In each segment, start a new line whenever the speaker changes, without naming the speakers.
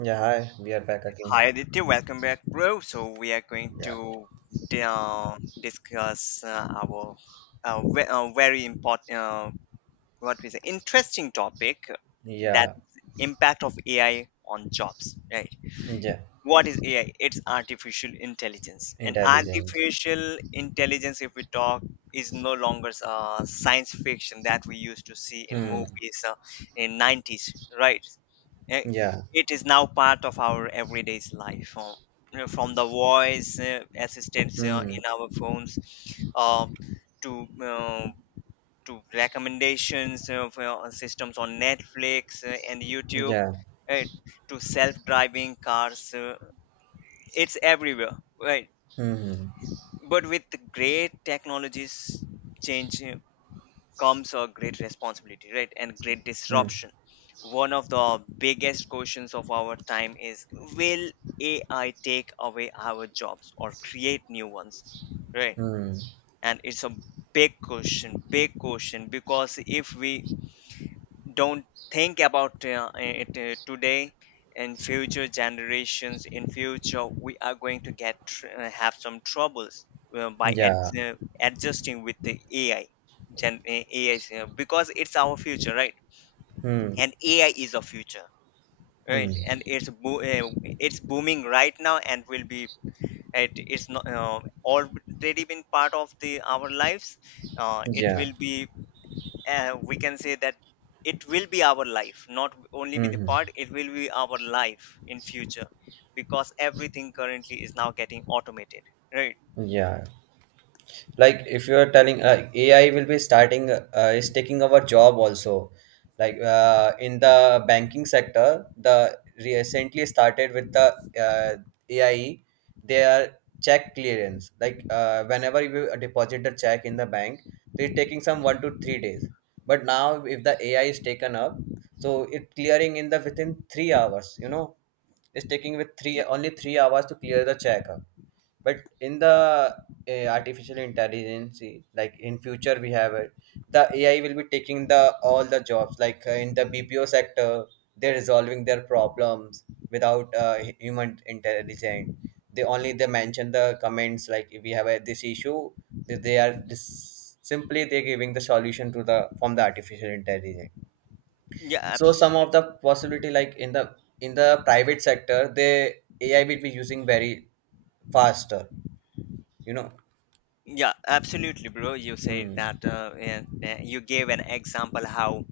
Yeah, hi, we are back again.
Hi Aditya, welcome back, bro. So we are going
Yeah,
to di- uh, discuss our very important, what we say, interesting topic that
yeah,
is impact of AI on jobs, right?
yeah.
What is AI? It's artificial intelligence. And
Intelligence.
artificial intelligence, if we talk, is no longer science fiction that we used to see in
Hmm.
movies in 90's, right? Eh,
Yeah.
It is now part of our everyday's life. From the voice assistants
Hmm.
in our phones, uh, to uh, to recommendations for our systems on Netflix and YouTube,
Yeah.
uh, to self-driving cars. It's everywhere, right?
Hmm.
But with great technologies change you comes a great responsibility, right? And great
Hmm.
disruption. One of the biggest questions of our time is, will ai take away our jobs or create new ones, right?
Hmm.
And it's a big question, big question, because if we don't think about it today and future generations in future, we are going to have some troubles uh, by
Yeah.
ad- uh, adjusting with the ai, gen ai 's, because it's our future, right?
Hmm.
And ai is a future,
Hmm.
right? And it's booming right now and will be, it's not already been part of the our lives, it
Yeah.
will be, we can say that it will be our life, not only be the
Hmm.
part, it will be our life in future, because everything currently is now getting automated, right?
Yeah. Like if you're telling, like, ai will be starting is taking our job also, like in the banking sector, the recently started with the uh, ai, they are check clearance, like whenever you deposit the check in the bank, they're taking some 1 to 3 days. But now if the ai is taken up, so it clearing in the within three hours. It's taking with three
Yep.
only 3 hours to clear the check. But in the artificial intelligence, like in future we have it, the ai will be taking the all the jobs, like in the BPO sector, they're resolving their problems without human intelligence. They only they mention the comments, like if we have this issue, they are simply they're giving the solution to the from the artificial intelligence.
Yeah,
So some
absolutely.
of the possibility, like in the private sector, the ai will be using very faster you know
Yeah, absolutely, bro. You said
Hmm.
that and you gave an example how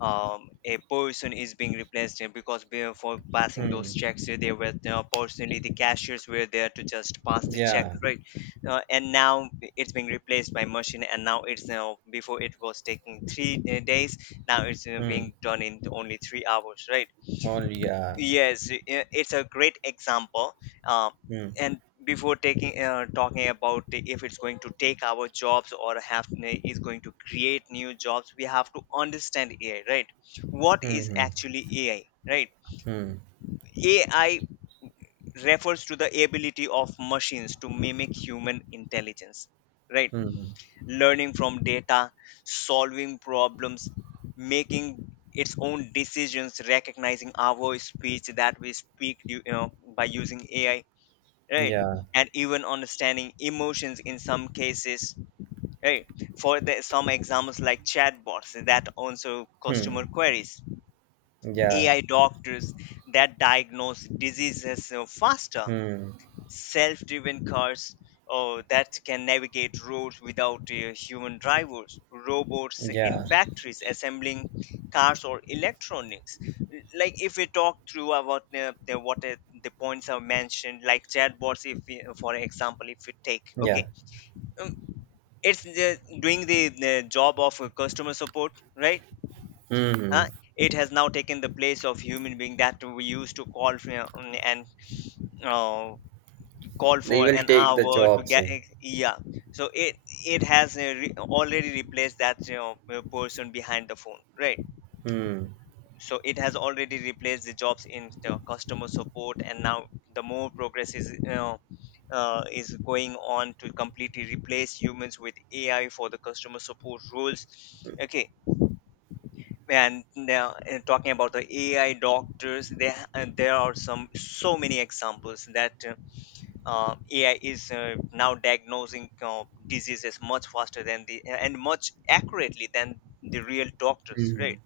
a person is being replaced because before passing
Hmm.
those checks, they were personally, the cashiers were there to just pass the check,
Yeah.
right? And now it's being replaced by machine, and now it's now before it was taking three days, now it's
Hmm.
being done in only 3 hours, right?
Only yeah.
Yes, it's a great example. Uh,
Hmm.
and before taking talking about if it's going to take our jobs or is going to create new jobs, we have to understand AI, right? What
Hmm.
is
Hmm.
actually AI, right?
Hmm.
AI refers to the ability of machines to mimic human intelligence, right?
Hmm.
Learning from data, solving problems, making its own decisions, recognizing our speech that we speak, you know, by using AI, right?
Yeah.
And even understanding emotions in some cases, right? For the, some examples like chatbots that answer
Hmm.
customer queries,
Yeah.
AI doctors that diagnose diseases faster,
Hmm.
self-driven cars that can navigate roads without human drivers, robots in
Yeah.
factories assembling cars or electronics. Like if we talk through about what the points are mentioned, like chatbots, if we, for example, if we take,
Yeah.
okay, um, it's the, doing the job of customer support, right?
Hmm.
Uh, it has now taken the place of human being that we used to call and uh, call
They
for
will
an
take the
hour to
jobs.
get.
Eh.
Yeah, so it has already replaced that, you know, person behind the phone, right?
Hmm.
So it has already replaced the jobs in the customer support, and now the more progress is, you know, is going on to completely replace humans with ai for the customer support roles, okay? And now talking about the ai doctors, there are some, so many examples that AI is now diagnosing diseases much faster than the, and much accurately than the real doctors,
Hmm.
right?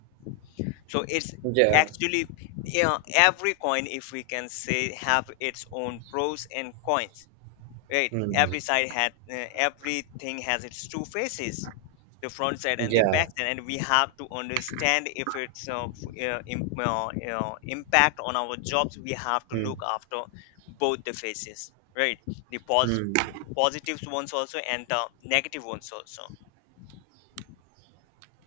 So it's
Yeah.
actually, yeah, every coin, if we can say, have its own pros and cons, right?
Hmm.
Every side had, everything has its two faces, the front side and the back
Yeah.
side, and we have to understand if it's impact on our jobs, we have to
Hmm.
look after both the faces, right? the pos-
Hmm.
Positives ones also, and the negative ones also.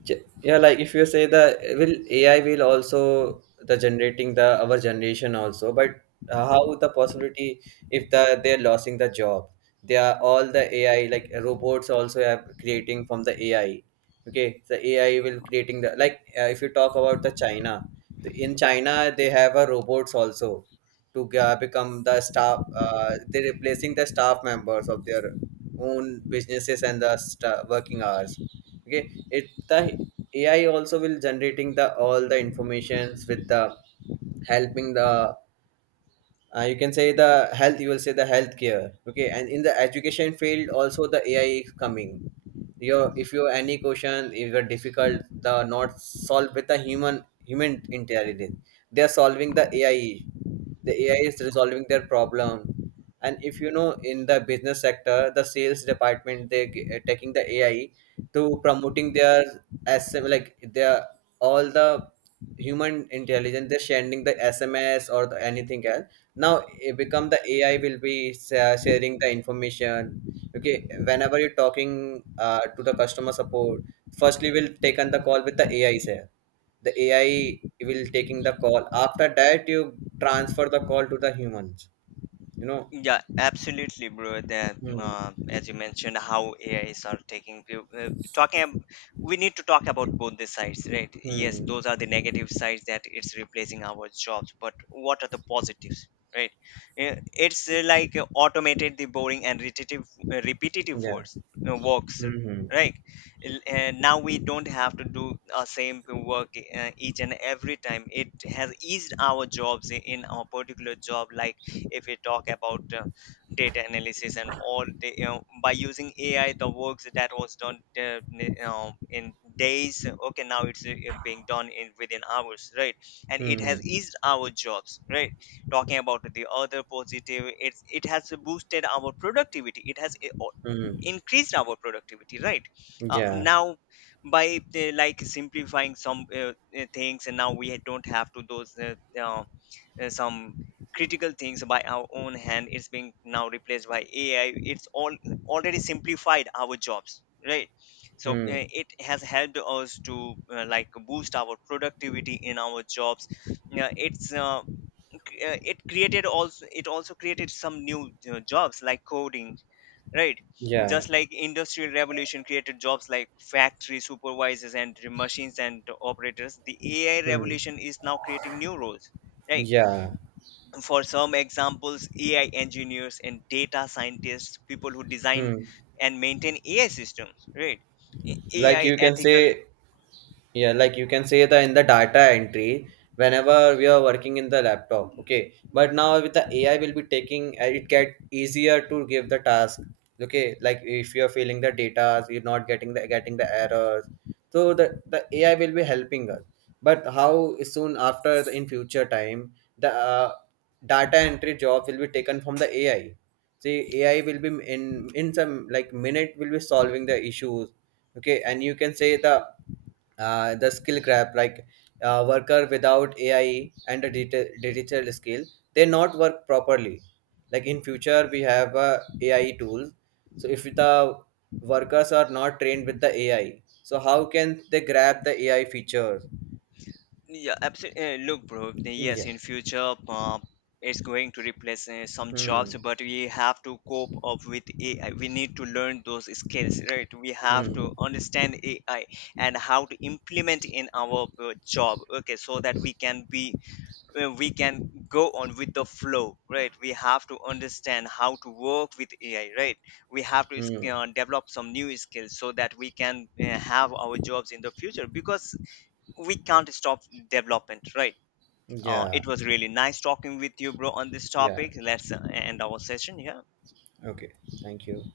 Yeah, like if you say the, will, ai will also the generating the our generation also, but how the possibility, if the they're losing the job, they are all the ai like robots also have creating from the ai. Okay, the ai will creating the, like if you talk about the china, in china they have a robots also, to become the staff, they're replacing the staff members of their own businesses and the working hours, okay. It the ai also will generating the all the informations, with the helping the, you can say the health, you will say the healthcare, okay, and in the education field also the ai is coming. Your if you any question, if you're difficult the not solved with the human intelligence, they are solving the ai. The ai is resolving their problem. And if you know, in the business sector, the sales department, they taking the ai to promoting their SM, like their all the human intelligence, they're sending the SMS or the anything else. Now it become the ai will be sharing the information. Okay, whenever you're talking to the customer support, firstly we'll take on the call with the AI here. The AI will taking the call. After that, you transfer the call to the humans. You know.
Yeah, absolutely, bro. That
Hmm.
as you mentioned, how A is are taking talking, we need to talk about
Yeah.
both the sides, right? Yes,
Hmm.
those are the negative sides that it's replacing our jobs, but what are the positives, right? It's like automated the boring and repetitive
Yeah.
works, works,
Hmm.
right? Now we don't have to do our same work each and every time. It has eased our jobs in our particular job, like if we talk about data analysis and all the, you know, by using ai, the works that was done, in days, okay, now it's being done in within hours, right? And it has
Hmm.
eased our jobs, right? Talking about the other positive, it's, it has boosted our productivity, it has
Hmm.
increased our productivity, right?
Yeah.
Now by the, like simplifying some things, and now we don't have to those some critical things by our own hand, it's being now replaced by ai, it's all already simplified our jobs, right? So
Hmm.
it has helped us to like boost our productivity in our jobs. Yeah, it's it created also, it also created some new jobs like coding, right?
Yeah.
Just like industrial revolution created jobs like factory supervisors and machines and operators, the ai
Hmm.
revolution is now creating new roles, right?
Yeah.
For some examples, ai engineers and data scientists, people who design
Hmm.
and maintain ai systems, right? A-
Like
ai
you can
ethical.
say, yeah, like you can say that in the data entry, whenever we are working in the laptop, okay. But now with the AI will be taking, it get easier to give the task, okay. Like if you are filling the data, you're not getting the errors, so the AI will be helping us. But how soon after in future time, the data entry job will be taken from the AI. See, AI will be in some like minute will be solving the issues, okay. And you can say the, the skill gap, like worker without ai and a digital skill, they not work properly. Like in future we have a ai tool, so if the workers are not trained with the ai, so how can they grab the ai features?
Yeah, absolutely, look bro, yes,
Yeah.
in future it's going to replace some
Hmm.
jobs, but we have to cope up with ai, we need to learn those skills, right? We have to
Hmm.
understand ai and how to implement in our job, okay, so that we can be, we can go on with the flow, right? We have to understand how to work with ai, right? We have to
Hmm.
develop some new skills so that we can have our jobs in the future, because we can't stop development, right?
Yeah.
It was really nice talking with you, bro, on this
Yeah.
topic. Let's end our session here.
Okay. Thank you.